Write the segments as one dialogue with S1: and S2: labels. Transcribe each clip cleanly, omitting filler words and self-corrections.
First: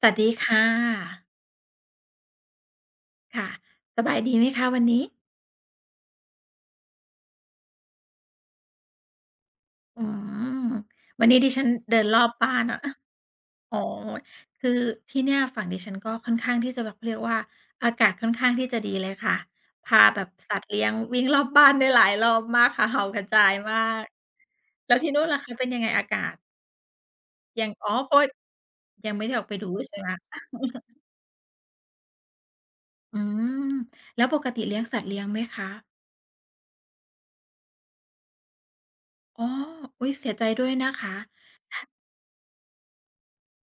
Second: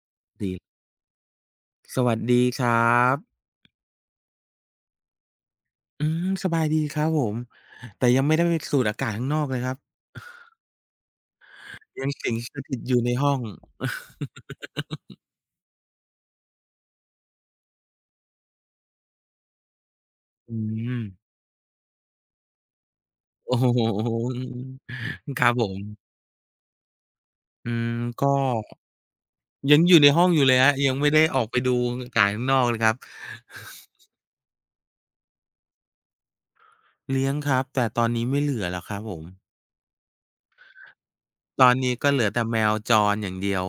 S1: สวัสดี
S2: ดี
S1: ค่ะ
S2: สวัสดีครับ
S1: ค่ะสบายดีไหมคะวันนี้
S2: สบายดีครับผมแต่ยังไม่ได้ไปสูดอากาศข้างนอกเลยครับ
S1: อืมวันนี้ดิฉันเดิน
S2: ยัง
S1: รอบ
S2: สิงส
S1: บ้าน
S2: ถิ
S1: อะ
S2: ตอ ยู่ในห้อง
S1: อ๋อ คือที่เนี่ยฝั่งดิฉันก็ค่อนข้างที่จะแบบเขาเรียกว่าอากาศค่อนข้างที่จะดีเลยค่ะพาแบบ
S2: อื
S1: สัตว์เลี้ยงวิ่ง
S2: ม
S1: รอบบ้านได้หลายรอบมากค่ะเห่ากระจาย
S2: โอ้โฮ
S1: มาก
S2: อืม
S1: แล้วที่นูน ล่ะ
S2: ครั
S1: คะ
S2: บผ
S1: เป็น
S2: ม
S1: ยังไงอากาศยั
S2: อื
S1: ง
S2: ม
S1: อ๋อเพราะ
S2: ก็
S1: ยังไม่ได้ออกไปดู
S2: ยังอ
S1: ใช่
S2: ยู่
S1: ไห
S2: ใน
S1: ม
S2: ห้องอยู่เลยครับยัง ไม่ได้ออกไปดูอากาศข้างนอกเลยครับ
S1: อืมแล้วปกติเลี้ยงสัตว์เลี้ยงไหมคะ
S2: เลี้ยงครับแต่ตอนนี้ไม่เหลือแล้วครับผม
S1: อ๋ออุ๊ยเสียใจด้วยนะคะ
S2: ตอนนี้ก็เหลือแต่แมวจรอย่างเดียว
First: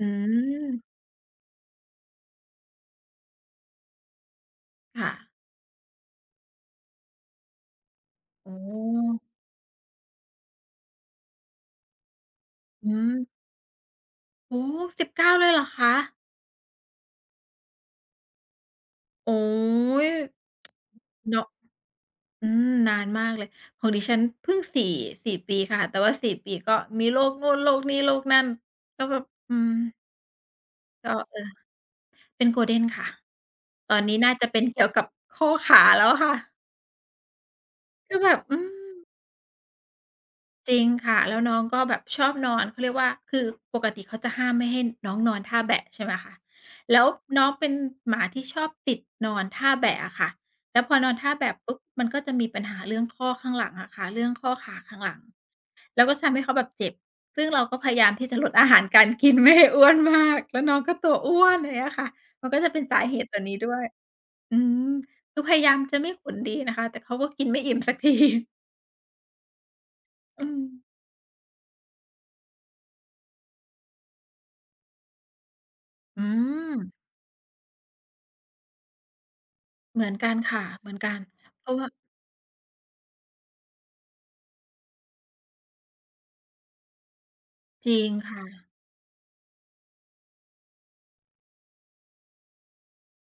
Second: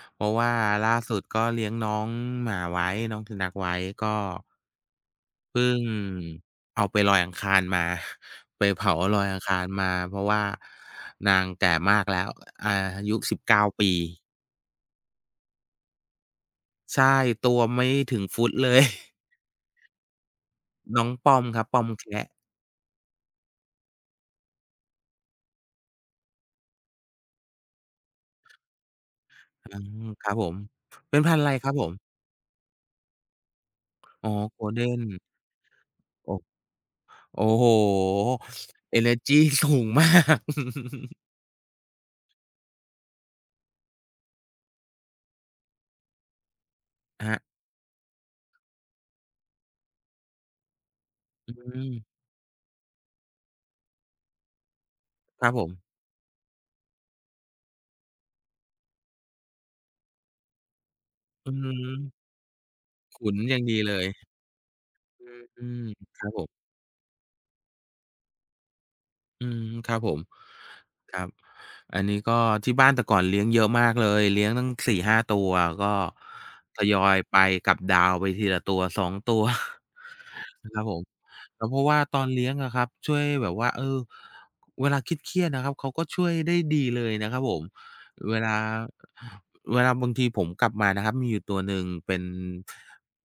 S1: อื
S2: เพราะว่าล่า
S1: ม
S2: สุดก็เลี้ยงน้องหมาไว้น้องสุนัขไว้ก็
S1: ค่ะ
S2: เพิ่งเอาไปลอยอังคารมา
S1: โอ้
S2: ไปเผาลอยอั
S1: อ
S2: งคารมาเพราะว่านางแก่มากแล้วอ
S1: ื
S2: ายุ
S1: ม
S2: สิบเก19ปี
S1: โอ้สิบเก้าเลยเหรอคะ
S2: ใช่ตัวไม่ถึงฟุตเลย
S1: โอ๊ย
S2: น้องปอ
S1: เนาะ
S2: มครับปอมแคระ
S1: อืมนานมากเลยของดิฉันเพิ่งสี่ปีค่ะแต่ว่าสี่ปีก็มีโรคนู่นโรคนี่โรคนั่นก็แบบอืม
S2: อมครับผม
S1: ก็
S2: เป็นพั
S1: เอ
S2: นธุ์อะ
S1: อ
S2: ไรครับผม
S1: เป็น Golden ค่ะตอนนี้
S2: อ๋อ
S1: น่าจะเป็นเกี่ยว
S2: Golden
S1: กับข้อขาแล้วค่ะ
S2: โอ้โอ้โห
S1: คือแบบอื
S2: เอ
S1: ม
S2: เนอร์จี สูงมาก
S1: จริงค่ะแล้วน้องก็แบบชอบนอนเขาเรียกว่าคือปกติเขาจะห้ามไม่ให้น้องนอนท่าแบะใช่ไหมคะแล้ว
S2: ครั
S1: น้อง
S2: บ
S1: เป็นหมาที่ชอบติดนอนท่าแบะอะค่ะแล้วพอนอนท่า
S2: อื
S1: แบะปุ๊บมันก็
S2: ม
S1: จะมีปัญหาเรื่องข้อข้างหลังอะค่ะเรื่องข้อขาข้างหลัง
S2: ครับผม
S1: แล้วก็ทำให้เขาแบบเจ็บซึ่งเราก็พยายามที่จะลดอาหารการกินไม่ให้อ้วนมากแล้วน้องก็ตัวอ้ว
S2: อื
S1: นอย่างเงี้ยค่ะ
S2: ม
S1: มันก็จะเป็นสาเหตุ
S2: ขุ
S1: ตั
S2: น
S1: ว
S2: อ
S1: นี้
S2: ย่าง
S1: ด้ว
S2: ดี
S1: ย
S2: เลย
S1: อืมคือพ
S2: อื
S1: ยายาม
S2: ม
S1: จะไม่
S2: ครั
S1: ขุ
S2: บ
S1: น
S2: ผ
S1: ดี
S2: ม
S1: นะคะแต่เขาก็กินไม่อิ่มสักที
S2: อืมครับผม
S1: อืม
S2: ครับอันนี้ก็ที่บ้านแต่ก่อนเลี้ยงเยอะมากเลยเลี้ยงตั้งสี่ห้าตัวก็
S1: อืม
S2: ทยอยไปกับดาวไปทีละตัว สองตัว
S1: เหมือนกันค่ะ
S2: ครับ
S1: เหมื
S2: ผ
S1: อน
S2: ม
S1: กันเพ
S2: แล้วเพ
S1: ราะว่า
S2: ราะว่าตอนเลี้ยงอะครับช่วยแบบว่าเออเวลาเครียดๆนะครับเขาก็ช่วยได้ดีเลยนะครับผม
S1: จริง
S2: เว
S1: ค่ะ
S2: ลาเวลาบางทีผมกลับมานะครับมีอยู่ตัวหนึ่งเป็น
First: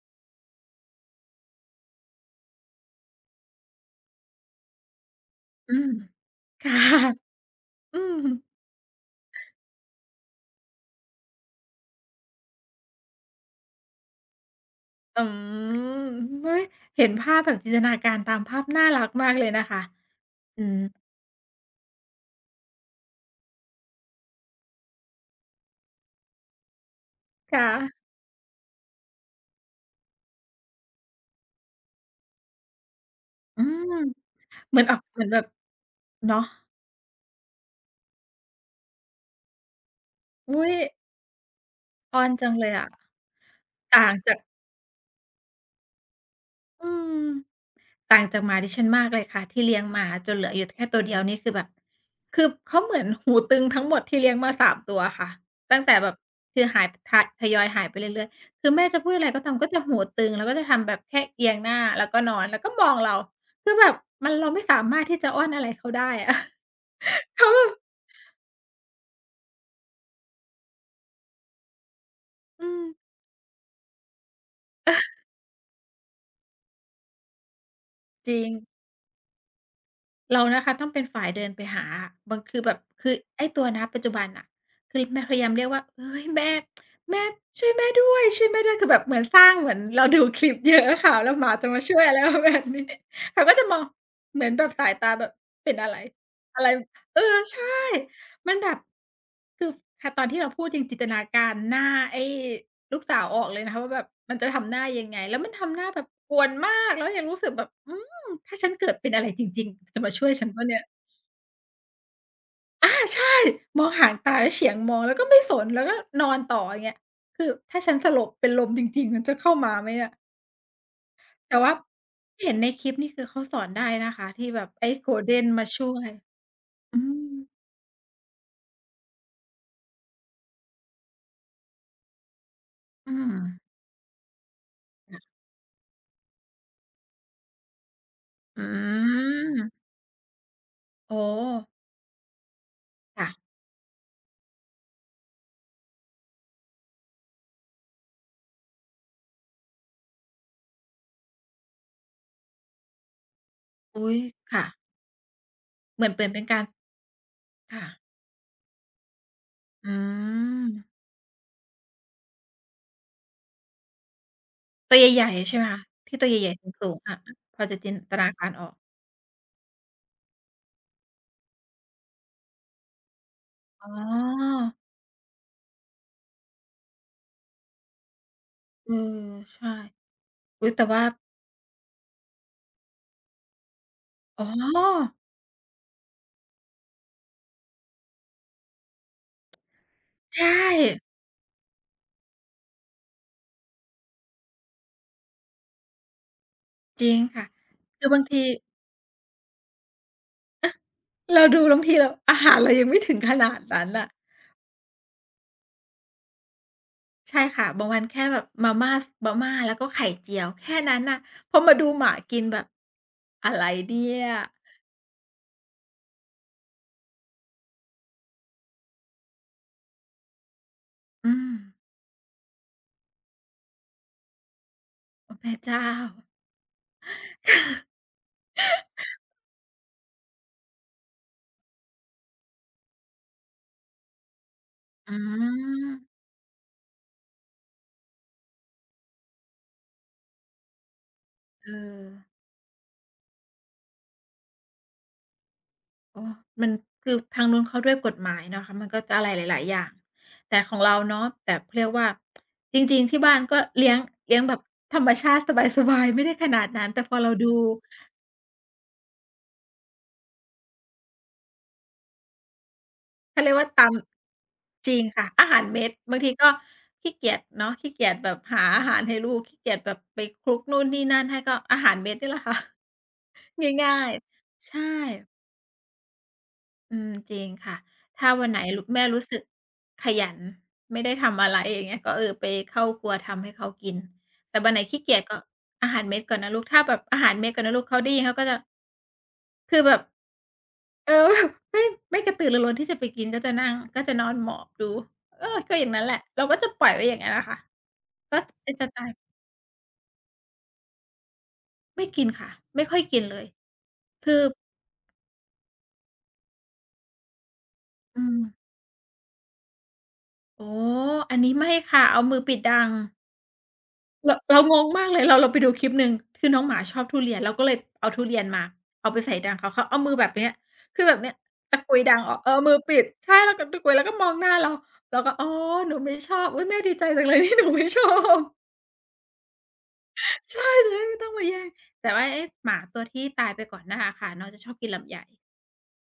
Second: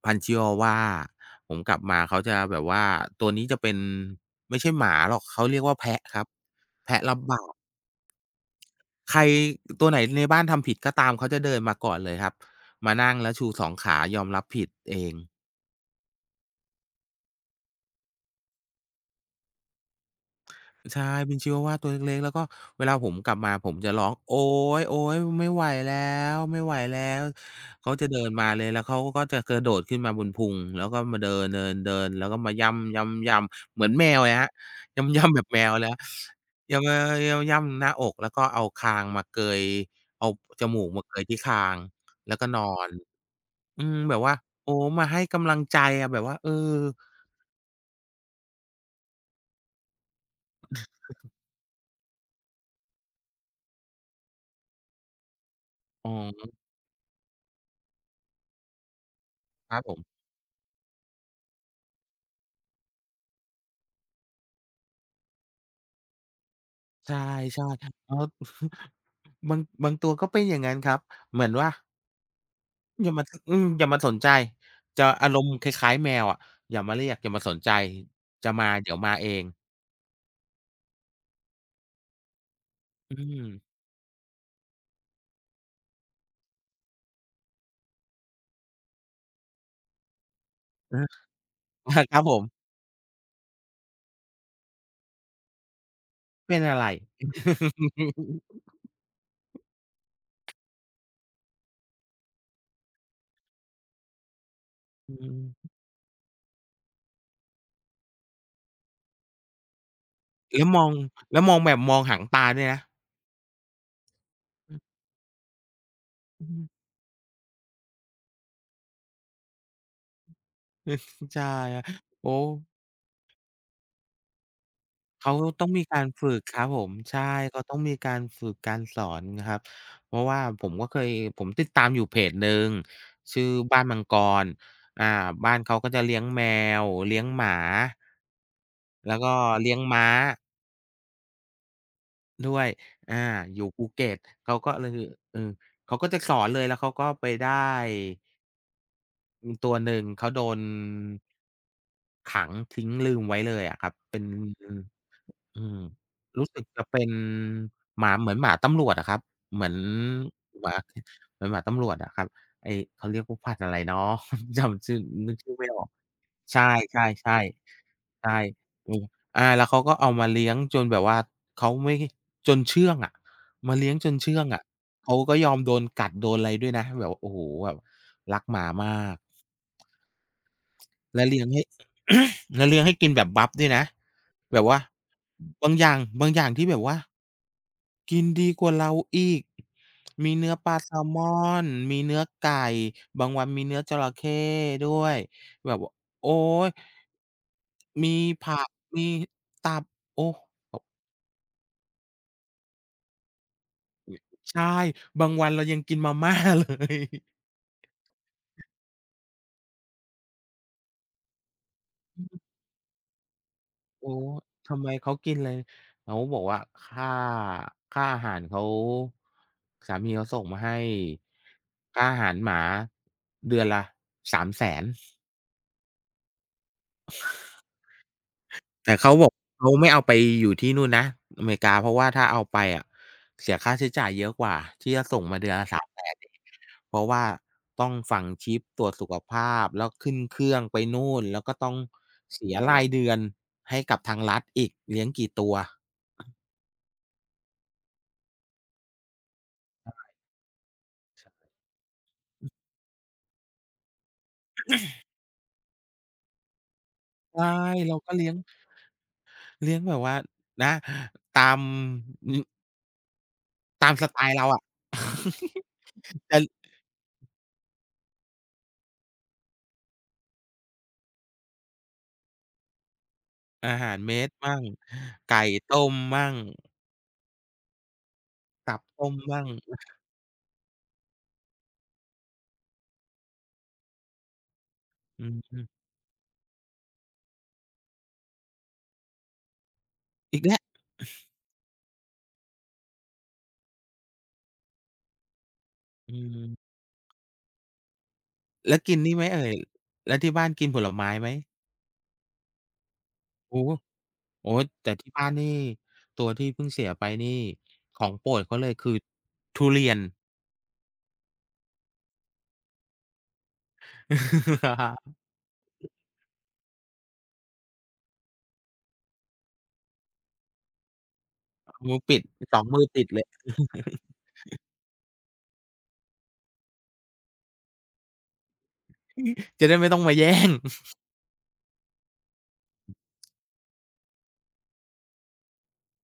S2: พันธุ์ชิวาว่าผมกลับมาเขาจะแบบว่าตัวนี้จะเป็นไม่ใช่หมาหรอกเขาเรียก
S1: อื
S2: ว่า
S1: ม
S2: แพะครับ
S1: ค่ะ
S2: แพะรับบาป
S1: อืม
S2: ใครตัวไหนในบ้านทำผิดก็ตามเขาจะเดินมาก่อนเลยครับมานั่งแล้วชูสองขายอมรับผิดเอง
S1: อืมเฮ้ยเห็นภาพแบบจินตนาการตามภาพน่ารักมากเลยนะคะอืม
S2: ใช่เป็นชิวาวาตัวเล็กๆแล้วก็เวลาผมกลับมาผมจะร้องโอ๊ยโอ๊ยไม่ไหวแล้วไม่ไหวแล้ว
S1: ค่ะ
S2: เขาจะเดินมาเลยแล้วเขาก็จะกระโดดขึ้นมาบนพุงแล้วก็มาเดินๆๆแล้วก็มาย่ำๆ
S1: อื
S2: ๆเหมือน
S1: ม
S2: แมวเลยครับ
S1: เหมือนออกเหมือ
S2: ย่ำ
S1: น
S2: ๆ
S1: แบ
S2: แบ
S1: บ
S2: บแมวเลยครับ
S1: เนาะ
S2: ย่ำๆย่ำๆหน้าอกแล้วก็เอาคางมาเกยเอาจ
S1: อุ๊ย
S2: มูกมาเกยที่คาง
S1: อ้อน
S2: แล้วก็
S1: จัง
S2: นอ
S1: เลยอะ
S2: น อืม
S1: ต่าง
S2: แบบ
S1: จา
S2: ว่า
S1: ก
S2: โอ้มาให้กำลังใจอะแบบว่าเออ
S1: อืม ต่างจากหมาดิฉันมากเลยค่ะที่เลี้ยงมาจนเหลืออยู่แค่ตัวเดียวนี่คือแบบคือเขาเหมือนหูตึงทั้งหมดที่เลี้ยงมาสามตัวค่ะตั้งแต่แบ
S2: อ๋
S1: บ
S2: อ
S1: คือหายททยอยหายไปเรื่อยๆคือแม่จะพูดอะไรก็ตามก็
S2: ครั
S1: จะ
S2: บผ
S1: หู
S2: ม
S1: ตึงแล้วก็จะทำแบบแค่เอียงหน้าแล้วก็นอนแล้วก็มองเราคือแบบมันเราไม่สามารถที่จะอ้อนอะไรเขาได้อะ
S2: ใช่
S1: เขาแบบ
S2: ๆแล้ว บางตัวก็เป็นอย่างงั้นครับเหมือนว่า
S1: อืม
S2: อย่ามาอืมอย่ามาสนใจจะอารมณ์คล้ายๆแมวอะอย่ามาเรียกอย่ามาสนใจ
S1: จริง
S2: จะมาเดี๋ยวมาเอง
S1: เรานะคะต้องเป็นฝ่ายเดินไปหา บางคือแบบคือ
S2: อื
S1: ไอ้
S2: ม
S1: ตัวณปัจจุบันน่ะคือแม่พยายามเรียกว่าเฮ้ยแม่ช่วยแม่ด้วยช่วยแม่ด้วยคือแบบเหมือนสร้างเหมือนเราดูคลิปเยอะ
S2: เออ
S1: อะค่ะแล้วหมาจะมาช่วยอะ
S2: ค
S1: ไร
S2: รับ
S1: ป
S2: ผ
S1: ระมาณ
S2: ม
S1: นี้เขาก็จะมองเหมือนแบบสายตาแบบเป็นอะไร
S2: เป็น
S1: อะไร
S2: อะไร
S1: เออใช่มันแบบคือค่ะตอนที่เราพูดยังจินตนาการหน้าไอ้ลูกสาวออกเลยนะคะว่าแบบมันจะทำหน้ายัง
S2: อื
S1: ไงแล้
S2: ม
S1: วมันทำห น้าแบบกวนมากแล้วยังรู้สึกแบบอื ถ้าฉันเกิดเป็นอะไรจริงๆจะมาช่วยฉันเปล่า
S2: แล้ว
S1: เนี่
S2: ม
S1: ย
S2: องแล้วมองแบบมองหางตาด้วยนะ
S1: อาใช่มองหางตาแล้วเฉีย
S2: อื
S1: ง
S2: อ
S1: มองแล้วก็ไม่สนแล้วก็นอน
S2: อื
S1: ต่อ
S2: อ
S1: อย่างเงี้ยคือถ้าฉันสลบเป็นลมจริงๆมันจะเข้ามาไหมอะ
S2: ใช่
S1: แต่ว่า
S2: ครับโอ้
S1: ที่เห็นในคลิปนี่คือเขาสอนได้นะคะที่แบบไอ้
S2: เขา
S1: Golden มา
S2: ต้องมี
S1: ช่ว
S2: กา
S1: ย
S2: รฝึกครับผม
S1: อืม
S2: ใช่เขาต้องมีการฝึกการสอนครับเพราะว่าผมก็เคยผมติดตามอยู่เพจหนึ่ง
S1: อืม
S2: ชื่อบ้านมังกรอ่า
S1: ค่ะ
S2: บ้านเขาก็จะเลี้ยงแมวเลี้ยงหมา
S1: อื
S2: แล้วก็เลี้ยง
S1: ม
S2: ม้า
S1: อ๋อ
S2: ด้วยอา
S1: ค่ะ
S2: อยู่ภูเก็ตเขาก็เลยเออเขาก็จะสอนเลยแล้วเขาก็ไปได้อือตัวหนึ่งเขาโดนขังทิ้งลืมไว้เลยอะครับ
S1: อุ๊ย
S2: เป็น
S1: ค่ะ
S2: อืม
S1: เหมือนเป็น
S2: รู้
S1: กา
S2: สึ
S1: ร
S2: กจะเป็น
S1: ค่ะ
S2: หมาเหมือนหมาตำรวจอะครับเหมือน
S1: อืม
S2: หมาเหมือนหมาตำรวจอะครับไอ้เขาเรียกว่าพันธุ์อะไรเนาะ จำ
S1: ตั
S2: ชื่
S1: ว
S2: อ
S1: ใหญ่
S2: นึก
S1: ๆ
S2: ชื่
S1: ใช่
S2: อ
S1: ไหม
S2: ไม่อ
S1: คะ
S2: อก
S1: ที่ตัวใหญ่ๆ
S2: ใช่
S1: สูงๆ
S2: ๆ
S1: อะๆพอจะจินต
S2: ๆ
S1: นา
S2: ใช่
S1: การออก
S2: อืออาแล้วเขาก็เอามาเลี้ยงจนแบบว่าเขาไม่จนเชื่องอะมา
S1: อ๋อ
S2: เลี้ยงจนเชื่องอะเขาก็ยอมโดนกัดโดนอะไรด้วยนะแบบโอ้โฮแบบรักหมา
S1: เอ
S2: มาก
S1: อใช่อุ๊ยแต่ว่า
S2: แล้วเลี้ยงให้ แล้วเลี้ยงให้กินแบบบัฟด้วยนะ
S1: อ๋อ
S2: แบบว่าบางอย่างที่แบบว่ากินดีกว่าเราอีกมี
S1: ใช่
S2: เนื้อปลาแซลมอนมีเนื้อไก่บางวันมีเนื้อจระเข้ด้วยแบบว่าโอ้ย
S1: จริงค่ะคือ
S2: มี
S1: บางที
S2: ผักมีตับโอ้
S1: เราดูบางทีเราอาหารเรายังไม่ถึงขนาดนั้นน่ะ
S2: ใช่บางวันเรายังกินมาม่า เลย
S1: ใช่ค่ะบางวันแค่แบบมาม่ามาม่าแล้วก็ไข่เจียวแค่นั้นน่ะพอมาดูหมากินแบบอะไรเนี่
S2: โอ้
S1: ย
S2: ทำไมเขากินอะไรเขาบอกว่าค่าค่าอาหารเขาสามีเขาส่งมาให้
S1: อืม
S2: ค่าอาหารหมาเดือนละ300,000แสน
S1: โอ้พระเจ้า
S2: แต่เขาบอกเขาไม่เอาไปอยู่ที่นู่นนะอเมริกาเพราะว่าถ้าเอาไปอะเสียค่าใช้จ่ายเยอะกว่าที่จะ
S1: อื
S2: ส่งมาเดือนละสามแสน
S1: ม
S2: เพราะว่าต้องฝังชิปตรวจสุขภาพแล้วขึ้นเครื่องไปนู่นแล้วก็
S1: เอ
S2: ต้อง
S1: อ
S2: เสียรายเดือนให้กับทางรัฐอีกเลี้ยงกี่ตัว
S1: อ๋อมันคือทางนู้นเขาด้วยกฎหมายเนาะคะมันก็จะอะไรหลายๆอย่างแต่ของเราเนาะแต่เขาเรียกว่าจริงๆที่บ้านก็เลี้ยงเลี้ยงแบบธรรมชาติสบายๆไม่ได้ขนาดนั้นแต่พอเรา
S2: ใช่
S1: ดู
S2: เราก็เลี้ยง เลี้ยงแบบว่านะตามอือ
S1: เขาเรียกว่าต
S2: ตามสไตล์เราอะ
S1: ำจริงค่ะอา หารเม็ดบางที
S2: จะ
S1: ก็ขี้เกียจเนาะขี้เกียจแบบหาอาหารให้ลูกขี้เกียจแบบไปคลุกนู่นนี่นั่นให้ก็อาหารเม็ดนี่แหละค่ะ
S2: อา หาร
S1: ง่าย
S2: เม็ดมั่ง
S1: ๆใช่
S2: ไก่ต้มมั่ง
S1: อืมจริงค่ะถ้าวันไหน
S2: ตับ
S1: แม่
S2: ต้ม
S1: รู้สึก
S2: มั่ง
S1: ขยันไม่ได้ทำอะไรอย่างเงี้ยก็เออไปเข้าครัวทำให้เขากินแต่วันไหนขี้เกียจ
S2: อื
S1: ก็
S2: ม
S1: อาหารเม็ดก่อนนะลูกถ้าแบบอาหารเม็ดก่อนนะลูกเขาได้ยินเขาก็จะคือแบบ
S2: อีกแล้ว
S1: เออ แบบไม่กระตือรือร้นที่จะไปกินก็จะนั่งก็จะนอนหมอบดูเออก็อย่างนั้นแห
S2: อื
S1: ละเราก็จะ
S2: ม
S1: ปล่อยไว้อย่างงั้นอะค่ะก็สเป็น
S2: แล้ว
S1: ส
S2: กิ
S1: ไต
S2: นนี่ไหม
S1: ล์
S2: เอ่ยแล้วที่บ้านกินผลไม้ไหม
S1: ไม่กินค่ะไม่ค่อยกินเลย
S2: โอ้โฮ
S1: คือ
S2: โอ้โฮแต่ที่บ้านนี่ตัวที่เพิ่งเสียไปนี่ของ
S1: อื
S2: โปร
S1: ม
S2: ดเขาเลยคือทุเรียน
S1: อ๋ออันนี้ไม่ค่ะเอามือปิดดัง เรางงมากเลย เราไปดูคลิปหนึ่งคือน้องหมาชอบทุเรียนเราก็เลยเอาทุเรียนมาเอาไปใส่ดังเขาเอามือแบบเนี้ยคือแบบเนี้ยตะ
S2: มื
S1: กุย
S2: อ
S1: ดั
S2: ปิ
S1: ง
S2: ด
S1: ออกเออ
S2: 2
S1: มือ
S2: มือ
S1: ปิด
S2: ติดเลย
S1: ใช่แล้วก็ตะกุยแล้วก็มองหน้าเราเราก็อ๋อหนูไม่ชอบอุ๊ยแม่ดีใจจังเลยที่หนูไม่ชอบ
S2: จะได้ไม่ต้องมาแย่ง
S1: ใช่จะได้ไม่ต้องมาแย่งแต่ว่าไอ้หมาตัวที่ตายไปก่อนหน้าอะค่ะน้องจะชอบกินลำไย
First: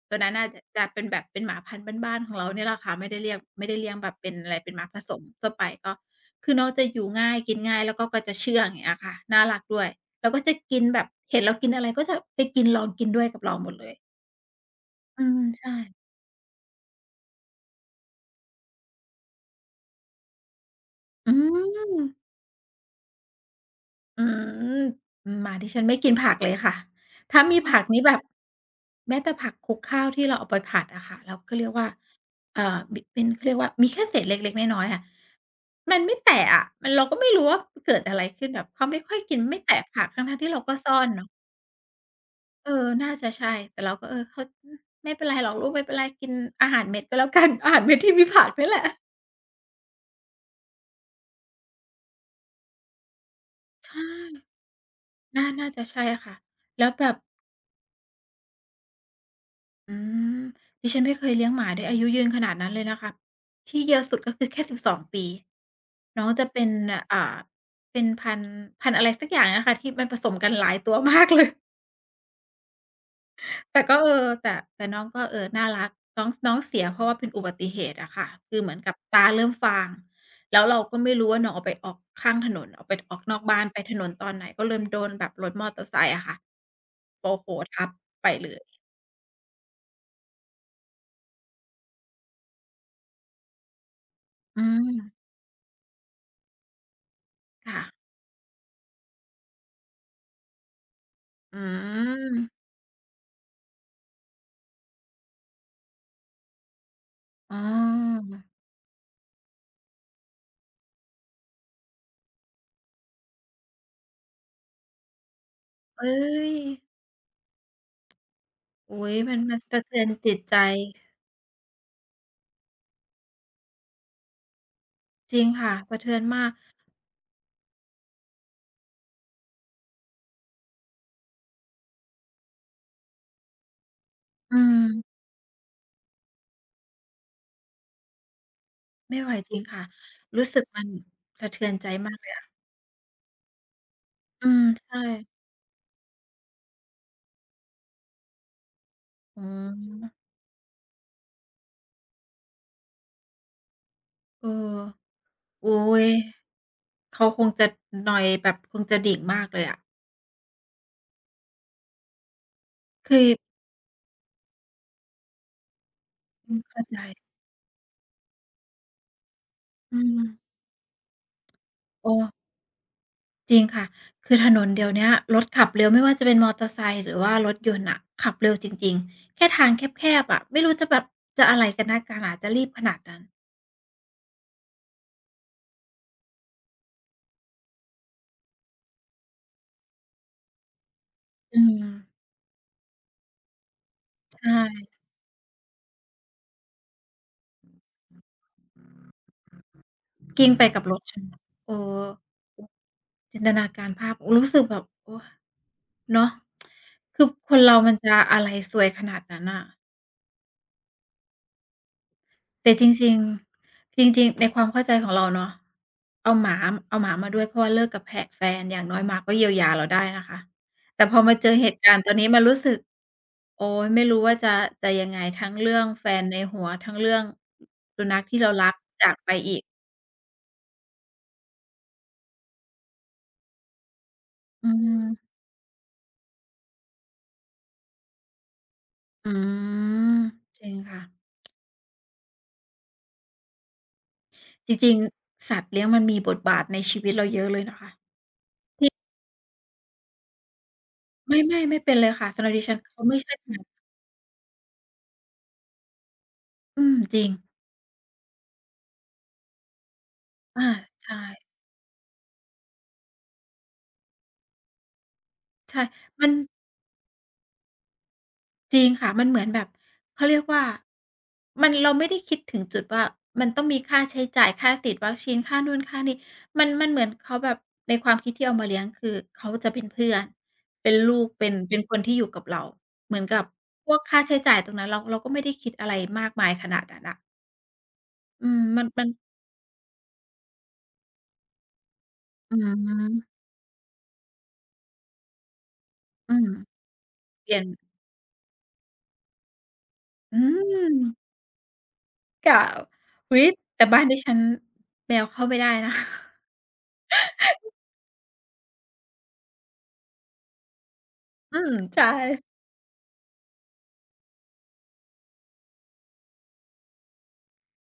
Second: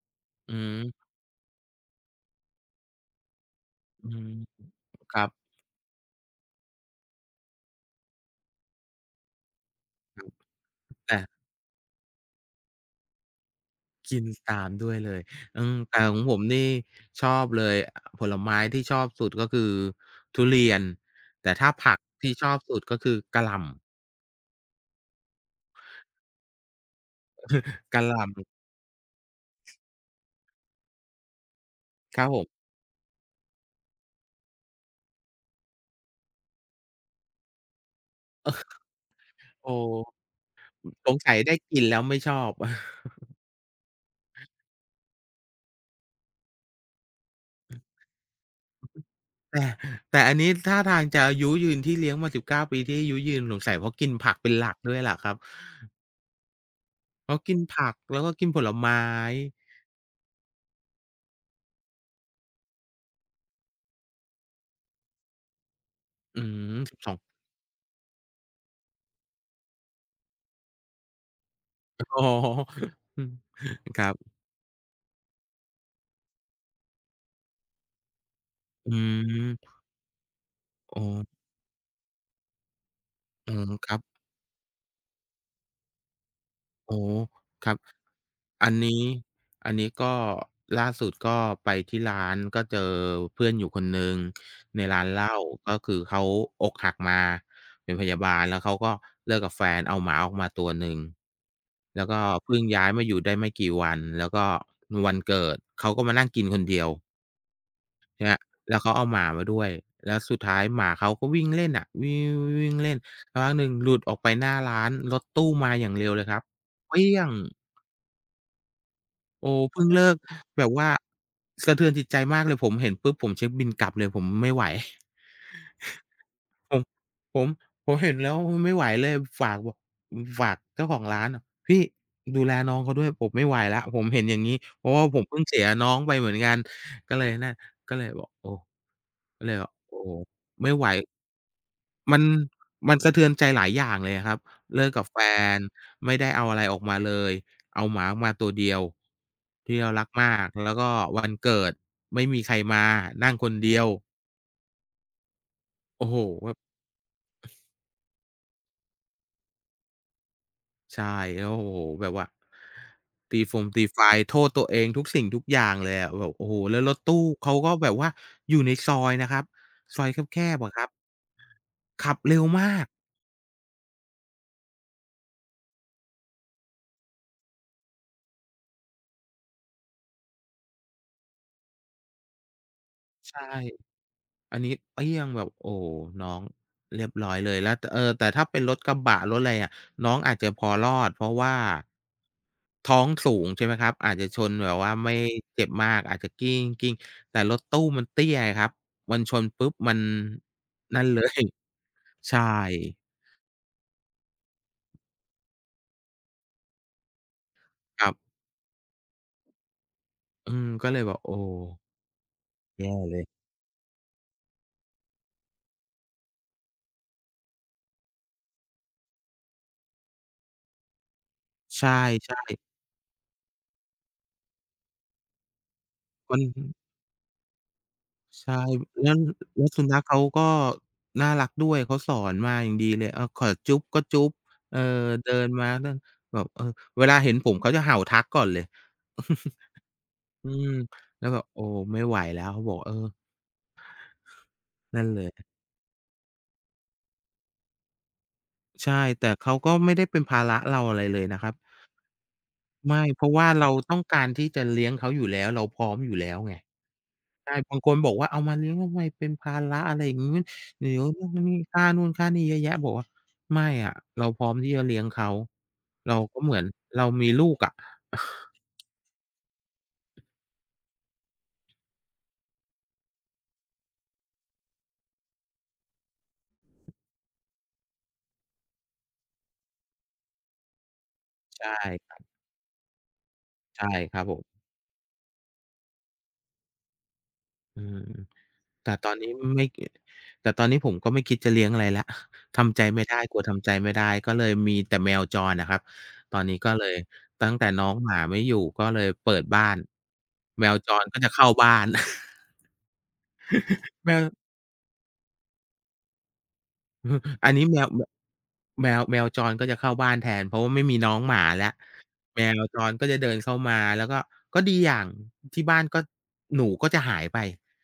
S1: ตัวนั้นน่ะ
S2: อื
S1: จะเป็น
S2: ม
S1: แบบเป็นหมาพันธุ์บ้านๆของเราเนี่ยแหละค่ะไม่ได้เลี้ยงแบ
S2: อื
S1: บเป็
S2: ม
S1: นอะไรเป็นหมาผส
S2: ค
S1: ม
S2: รับ
S1: ทั่วไปก็คือน้องจะอยู่ง่ายกินง่ายแล้วก็จะเชื่องอย่างเงี้ยค่ะน่ารักด้วย
S2: ครั
S1: แล้
S2: บ
S1: วก็จะกินแบบ
S2: แต่
S1: เห็นเรากินอะไรก็จะไปกินลองกินด้วยกับเราหมดเลย
S2: กินตามด้วยเลย
S1: อืม
S2: อื
S1: ใช่
S2: มแต่ของผมนี่ชอบเลยอผลไม้ที่ชอบสุดก็คือทุเรียน
S1: อื
S2: แต่ถ้า
S1: ม
S2: ผักที่ชอบสุดก็คือกะหล่
S1: อืมหมาดิฉันไม่กินผักเลยค่ะถ้ามีผัก
S2: ำ
S1: นี่
S2: กะห
S1: แบบ
S2: ล่
S1: แม้แต่ผักคลุกข้าวที่เราเอาไปผัดอะค่ะเราก็เรียกว่า
S2: ำครับผม
S1: บิเป็นเขาเรียกว่ามีแค่เศษเล็กๆน้อยๆอะมันไม่แตะอะมันเราก็ไม่รู้ว่าเกิดอะไรขึ้นแบบเขาไม่ค่อยกินไม่
S2: โอ้
S1: แตะผักทั้งๆที่เราก็ซ่อน
S2: สง
S1: เนาะ
S2: สัยได้กินแล้วไม่ชอบ
S1: เออน่า จะใช่แต่เราก็เออเขาอืมไม่เป็นไรหรอกลูกไม่เป็นไรกินอาหารเม็ดก็แล้วกัน อาหารเม็ดที่มีผักนี่แหละ
S2: แต่แต่อันนี้ท่าทางจะอายุยืนที่เลี้ยงมา19 ปีที่อายุยืนสงสัยเพราะ
S1: ใช่
S2: กินผักเป็นหลักด้วยแหละครับ
S1: น่าจะใช่ค่ะแล้วแบบ
S2: เพราะกินผักแล้วก็กินผลไม้
S1: อืมดิฉันไม่เคยเลี้ยงหมาได้อายุยืนขนาดนั้นเลยนะคะที่เยอะสุดก็คือแค่สิบสองปีน้อง
S2: อื้
S1: จะ
S2: อ
S1: เป็น
S2: ฮือ12
S1: อ่าเป็นพันธุ์พันธุ์อะไรสักอย่างนะคะที่มันผสมกันหลายตัวมากเลย
S2: อ๋ ออืม
S1: แต่ก็
S2: ค
S1: เอ
S2: รับ
S1: อแต่น้องก็เออน่ารักน้องน้องเสียเพราะว่าเป็นอุบัติเหตุอะค่ะคือเหมือนกั
S2: อื
S1: บตาเริ่ม
S2: ม
S1: ฟางแล้วเราก็
S2: อ๋อ
S1: ไม่รู้ว่าน้องเอาไปออกข้างถนนเอาไปออกนอก
S2: อื
S1: บ้าน
S2: ม
S1: ไป
S2: ค
S1: ถ
S2: รับ
S1: นนตอนไหนก็เลยโดนแบบรถมอเตอร์ไซค์อะค่ะ
S2: อ๋อ
S1: โอ้โฮ
S2: ครับ
S1: ทับไปเล
S2: อัน
S1: ย
S2: นี้อันนี้ก็ล่าสุดก็ไปที่ร้านก็เจอเพื่อนอยู่คนหนึ่ง
S1: อื
S2: ใน
S1: ม
S2: ร้านเหล้าก็คือเขาอกหักมา
S1: ค่ะ
S2: เป็นพยาบาลแล้วเขาก็เลิกกับแฟนเอาหมาออกมาตัวหนึ่ง
S1: อื
S2: แล้วก็
S1: ม
S2: เพิ่งย้ายมาอยู่ได้ไม่กี่วันแล้วก็วันเกิดเขาก็มานั่งกินคนเดียว
S1: อา
S2: ใช่ไหมแล้วเขาเอาหมามาด้วยแล้วสุดท้ายหมาเขาก็วิ่งเล่นอะวิ่งวิ่งวิ่งเล่นสักพักหนึ่งหลุดออกไปหน้าร้านรถตู้มาอย่าง
S1: เอ้
S2: เร็วเลยครับ
S1: ย
S2: เปี้ยง
S1: โอ๊ยมัน
S2: โอ้
S1: สะ
S2: เพิ่ง
S1: เทือน
S2: เลิก
S1: จิตใจ
S2: แบบว่าสะเทือนจิตใจมากเลยผมเห็นปุ๊บผมเช็กบิลกลับเลยผมไม่ไหว
S1: จริงค่ะสะเทือนมาก
S2: ผมผมผมเห็นแล้วไม่ไหวเลยฝากบอกฝากเจ้าของร้านอะพี่ดูแลน้องเขาด้วยผมไม่ไหวแล้วผมเห็นอย่างงี้
S1: อื
S2: เพราะว่า
S1: ม
S2: ผมเพิ่งเสียน้องไปเหมือนกันก็เลยนั่นก็เลยบอกโอ้
S1: ไม่ไหว
S2: ก็เล
S1: จ
S2: ย
S1: ริง
S2: บอก
S1: ค่ะ
S2: โอ้
S1: รู้สึก
S2: ไม่
S1: มั
S2: ไห
S1: น
S2: ว
S1: สะเทือนใจมาก
S2: มัน
S1: เลยอะ
S2: มันสะเทือนใจหลายอย่างเลยอะครับ
S1: อืม
S2: เลิก
S1: ใช่
S2: กับแฟนไม่ได้เอาอะไรออกมาเลยเอาหมามาตัวเดียว
S1: อ๋อ
S2: ที่เรารักมากแล้วก็วันเกิดไม่มีใครมานั่งคนเดียว
S1: เออโอ๊ย
S2: โอ้โฮแบบ
S1: เขาคงจะนอยแบบคงจะดิ่งมากเลยอะ
S2: ใช่แล้วโอ้โฮแบบว่า
S1: คือ
S2: ตีฟงตีไฟโทษตัวเองทุกสิ่งทุกอย่างเลยอะแบบโอ้
S1: อื
S2: โฮ
S1: ม
S2: แล้
S1: เข้า
S2: วร
S1: ใจ
S2: ถตู้เขาก็แบบว่าอยู่ในซอยนะครับ
S1: อื
S2: ซอยแค
S1: ม
S2: บๆอะครับ
S1: เอ
S2: ขับเร็
S1: อ
S2: วมาก
S1: จริงค่ะคือถนนเดี๋ยวเนี้ยรถขับเร็วไม่ว่าจะเป็นมอเตอร์ไซค์หรือว่ารถยนต์อ่ะขับเร็วจริงๆแค่ทางแคบๆอะไม่รู้จะแบบจะอะไรกันนักกันน่ะจะรีบขนาดนั้น
S2: ใช่ อันนี้เอี้ยงแบบโอ้น้องเรียบร้อยเลยแล้วตเออแต่ถ้าเป็นรถกระบะรถอะไรอะน้องอาจจะพอรอดเพราะว่า
S1: อืม
S2: ท้องสูงใช่ไหมครับอาจจะช
S1: ใช่
S2: นแบบว่าไม่เจ็บมากอาจจะกลิ้งๆแต่รถตู้มันเตี้ยไงครับมันชนปุ๊บมัน
S1: กลิ้งไปกับรถ
S2: นั่น
S1: ช
S2: เล
S1: น
S2: ย
S1: เออ
S2: ใช่
S1: จินตนาการภาพโอ้รู้สึกแบบโอ้เนาะคือคนเรามัน
S2: ครั
S1: จะ
S2: บ
S1: อะไรซวยขนาดนั้นน่ะ
S2: อืมก็เลยแบบโอ้
S1: แต่จ
S2: แย่
S1: ริง
S2: เลย
S1: ๆจริงๆในความเข้าใจของเราเนาะเอาหมาเอาหมามาด้วยเพราะว่าเลิกกับแพะแฟนอย่างน้อยหมาก็เยียวยาเราได้นะคะแต่พอมาเจอเหตุ
S2: ใช
S1: การณ์ตัวนี้มัน
S2: ่
S1: รู้สึกโอ๊ยไม่รู้ว่าจะยังไงทั้งเรื่องแฟน
S2: ๆมั
S1: ใน
S2: น
S1: หัวทั้งเรื่องสุนัขที่เรา
S2: ใช่
S1: รัก
S2: แล้
S1: จาก
S2: ว
S1: ไปอีก
S2: แล้วสุนัขเขาก็น่ารักด้วย เขาสอนมาอย่างดีเลยเออขอจุ๊บก็จุ๊บ
S1: อื
S2: เออ
S1: ม
S2: เดินมาเรื่แบบเออเวลาเห็นผมเขาจะเห่าทักก่อนเลย
S1: อื ม
S2: อื
S1: จ
S2: ม
S1: ริงค่ะ
S2: แล้วแบบโอ้ไม่ไหวแล้วเขาบอกเออ
S1: จริง
S2: นั่นเลย
S1: ๆสัตว์เลี้ยงมันมีบทบาทในชีวิตเราเยอะเลยนะคะที่
S2: ใช่แต่เขาก็ไม่ได้เป็นภาระเราอะไรเลยนะครับ
S1: ไม่เป็นเลยค่ะสำหรับดิฉัน
S2: ไม่
S1: เขาไม่
S2: เพราะ
S1: ใช่
S2: ว่าเรา ต้องการที่จะเลี้ยงเขาอยู่แล้วเราพร้อมอยู่แล้วไง
S1: อืมจริง
S2: ใช่บางคนบอกว่าเอามาเลี้ยงทำไมเป็นภาระอะไรอย่างงี้
S1: อา
S2: เดี๋ยว
S1: ใช่
S2: นู่นนี่ค่านู่นค่านี่เยอะแยะบอกว่าไม่อะเราพร้อมที่จะเลี้ยงเขา
S1: ใช่
S2: เรา
S1: มัน
S2: ก็เหมือนเรามีลูกอะ
S1: จริงค่ะมันเหมือนแบบเขาเรียกว่ามันเราไม่ได้คิดถึงจุดว่ามันต้องมีค่าใช้จ่ายค่าฉีดวัคซีนค่านู่นค่านี่มันเหมือนเขาแบบในความคิดที่เอามาเลี้ยงคือเขาจะเป็นเพื่อนเป็นลูก
S2: ใช่
S1: เป็นคน
S2: ค
S1: ที่
S2: รั
S1: อ
S2: บ
S1: ยู่กับเราเหมือนกับ
S2: ใช่
S1: พวก
S2: ค
S1: ค่า
S2: รับผ
S1: ใช้จ่าย
S2: ม
S1: ตรงนั้นเราก็ไม่ได้คิดอะไรมากมายขนาดนั้นน่ะ
S2: อืม
S1: อืมมัน
S2: แต่
S1: มั
S2: ต
S1: น
S2: อนนี้ไม่แต่ตอนนี้ผมก็ไม่คิดจะเลี้ยงอะไรแล้ว
S1: อื
S2: ทำใจไม่ได้ก
S1: ม
S2: ลัวทำใจไม่ได้ก็เลยมีแต่แมวจรอะครับ
S1: อื
S2: ตอน
S1: ม
S2: นี้ก็เลย
S1: เป
S2: ตั้ง
S1: ลี่ยน
S2: แต่น้องหมาไม่อยู่ก็เลยเปิดบ้าน
S1: อื
S2: แมวจ
S1: ม
S2: รก็จะเข้าบ้าน
S1: ค่ะอุ๊ยแต่บ้าน
S2: แม
S1: ดิ
S2: ว
S1: ฉันแมวเข้าไม่ได้นะ
S2: อืออันนี้แมวมแมวแมวจรก็จะเข้าบ้านแทนเพราะว่าไม่มีน้องหมา
S1: อื
S2: แล้
S1: ม
S2: ว
S1: ใช
S2: แม
S1: ่
S2: วจรก็จะเดินเข้ามาแล้วก็ก็ดีอย่างที่บ้านก็หนูก็จะหายไป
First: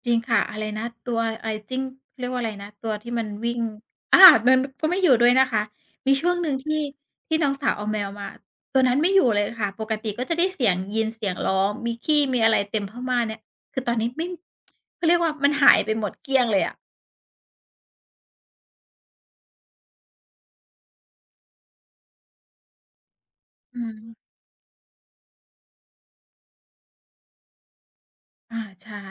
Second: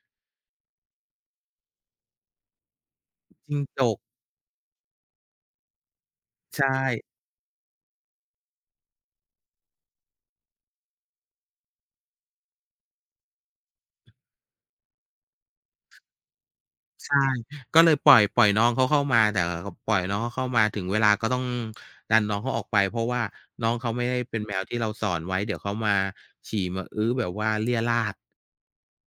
S1: จริงค่ะอะไรนะตัวอะไรจิ้งเรียกว่าอะไรนะตัวที่มันวิ่
S2: จิ้
S1: ง
S2: งจก
S1: อามันก็ไม่อยู่ด้วยนะคะมีช่วงหนึ่ง
S2: ใช่
S1: ที่น้องสาวเอาแมวมาตัวนั้นไม่อยู่เลยค่ะปกติก็จะได้เสียงยินเสียงร้องมีขี้มีอะไรเต็มผ้าม่านเนี่ยคือตอนนี้ไม่เขาเรียกว่ามันหายไปหมดเกลี้ยงเลยอะ
S2: ใช่ก็เลยปล่อยน้องเขาเข้ามาแต่ปล่อยน้องเขาเข้ามาถึงเวลาก็ต้องดันน้องเขาออกไปเพราะว่าน้อง
S1: อื
S2: เขาไม่ได้
S1: ม
S2: เป็นแมวที่เราสอนไว้เดี๋ยวเขามาฉี่มาอื้อแบบว่าเรี่ยราด
S1: อาใช่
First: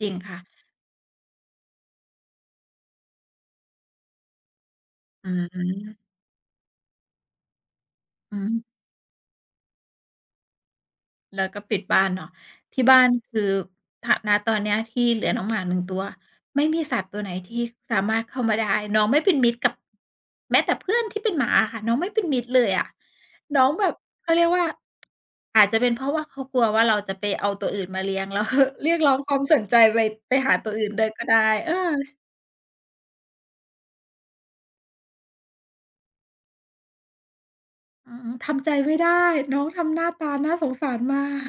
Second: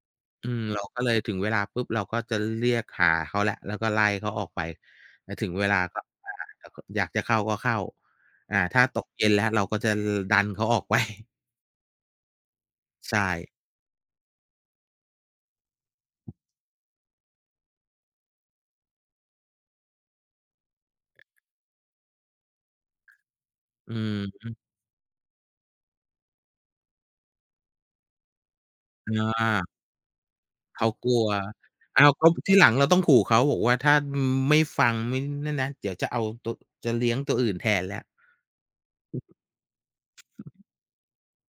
S1: จริงค่ะ
S2: อืมเราก็เลยถึงเวลาปุ๊บเราก็จะเรียกหาเขาแล้วแล้วก็ไล่เขาออกไป
S1: อื
S2: แล้วถึงเวลาก็
S1: ม
S2: อาแล้วก็อยากจะเข้าก็เข้า
S1: อื
S2: อ่า
S1: ม
S2: ถ้าตกเย็นแล้วเราก็จะลดันเขาออกไป
S1: แล้ว ก็ปิดบ้านเนาะที่บ้าน
S2: ใช่
S1: คือถณตอนเนี้ยที่เหลือน้องหมา1ตัวไม่มีสัตว์ตัวไหนที่สามารถเข้ามาได้น้องไม่เป็นมิตรกับแม้แต่เพื่อนที่เป็นหมาอะค่ะน้องไม่เป็นมิตรเลยอะน้องแบ
S2: อื
S1: บเขาเรีย
S2: ม
S1: กว่าอาจจะเป็นเพราะว่าเขากลัวว่าเราจะไปเอาตัวอื่นมาเลี้ยงแล้ว เรียกร้องค
S2: อ
S1: วามสนใจ
S2: า
S1: ไปหาตัวอื่
S2: เขา
S1: นด้ว
S2: ก
S1: ย
S2: ลั
S1: ก็
S2: ว
S1: ได้เออ
S2: อ้าวก็
S1: ช
S2: ทีหลังเราต้องขู่เขาบอกว่าถ้าไม่ฟังไม่นั่นนะเดี๋ยวจะเอาตัวจะเลี้ยงตัวอื่นแทนแล้ว
S1: อือทำใจไม่ได้น้องทำหน้าตาน่าสงสารมาก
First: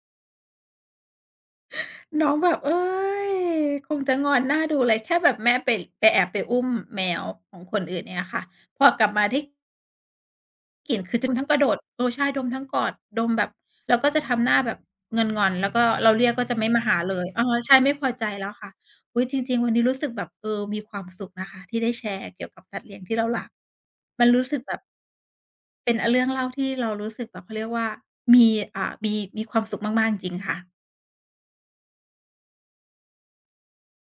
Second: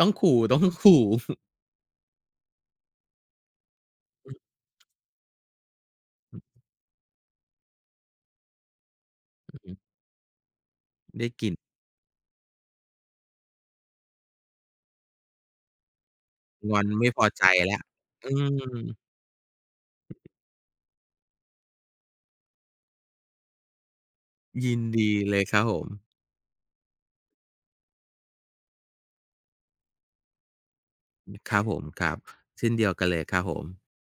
S2: ต้องขู่ ต้องขู่
S1: น้องแบบเอ้ยคงจะงอนหน่าดูเลยแค่แบบแม่ไปแอบไปอุ้มแมวของคนอื่นเนี่ยค่ะพอกลับมาได้
S2: อืม
S1: กลิ่นคือ
S2: ได้
S1: จะ
S2: ก
S1: ทั้งก
S2: ลิ่น
S1: ระโดดเออใช่ดมทั้งกอดดมแบบแล้วก็จะทำหน้าแบบงอนๆแล้วก็เราเรียกก็จะไม่
S2: งอ
S1: มา
S2: น
S1: หา
S2: ไม่
S1: เล
S2: พอ
S1: ยเอ
S2: ใจ
S1: อใช่
S2: แล้ว
S1: ไม่พอใจ
S2: อื
S1: แล้วค่ะ
S2: ม
S1: อุ๊ยจริงๆวันนี้รู้สึกแบบเออมีความสุขนะคะที่ได้แชร์เกี่ยวกับสัตว์เลี้ยงที่เรารักมันรู้สึกแบ
S2: ยิ
S1: บ
S2: นดีเลยครับผม
S1: เป็นอเรื่องเล่าที่เรารู้สึกแบบเขาเรียกว่ามีมีความสุขมากๆจริงๆค่ะ
S2: ครับผมครับเช่นเดียวกันเลยครับผม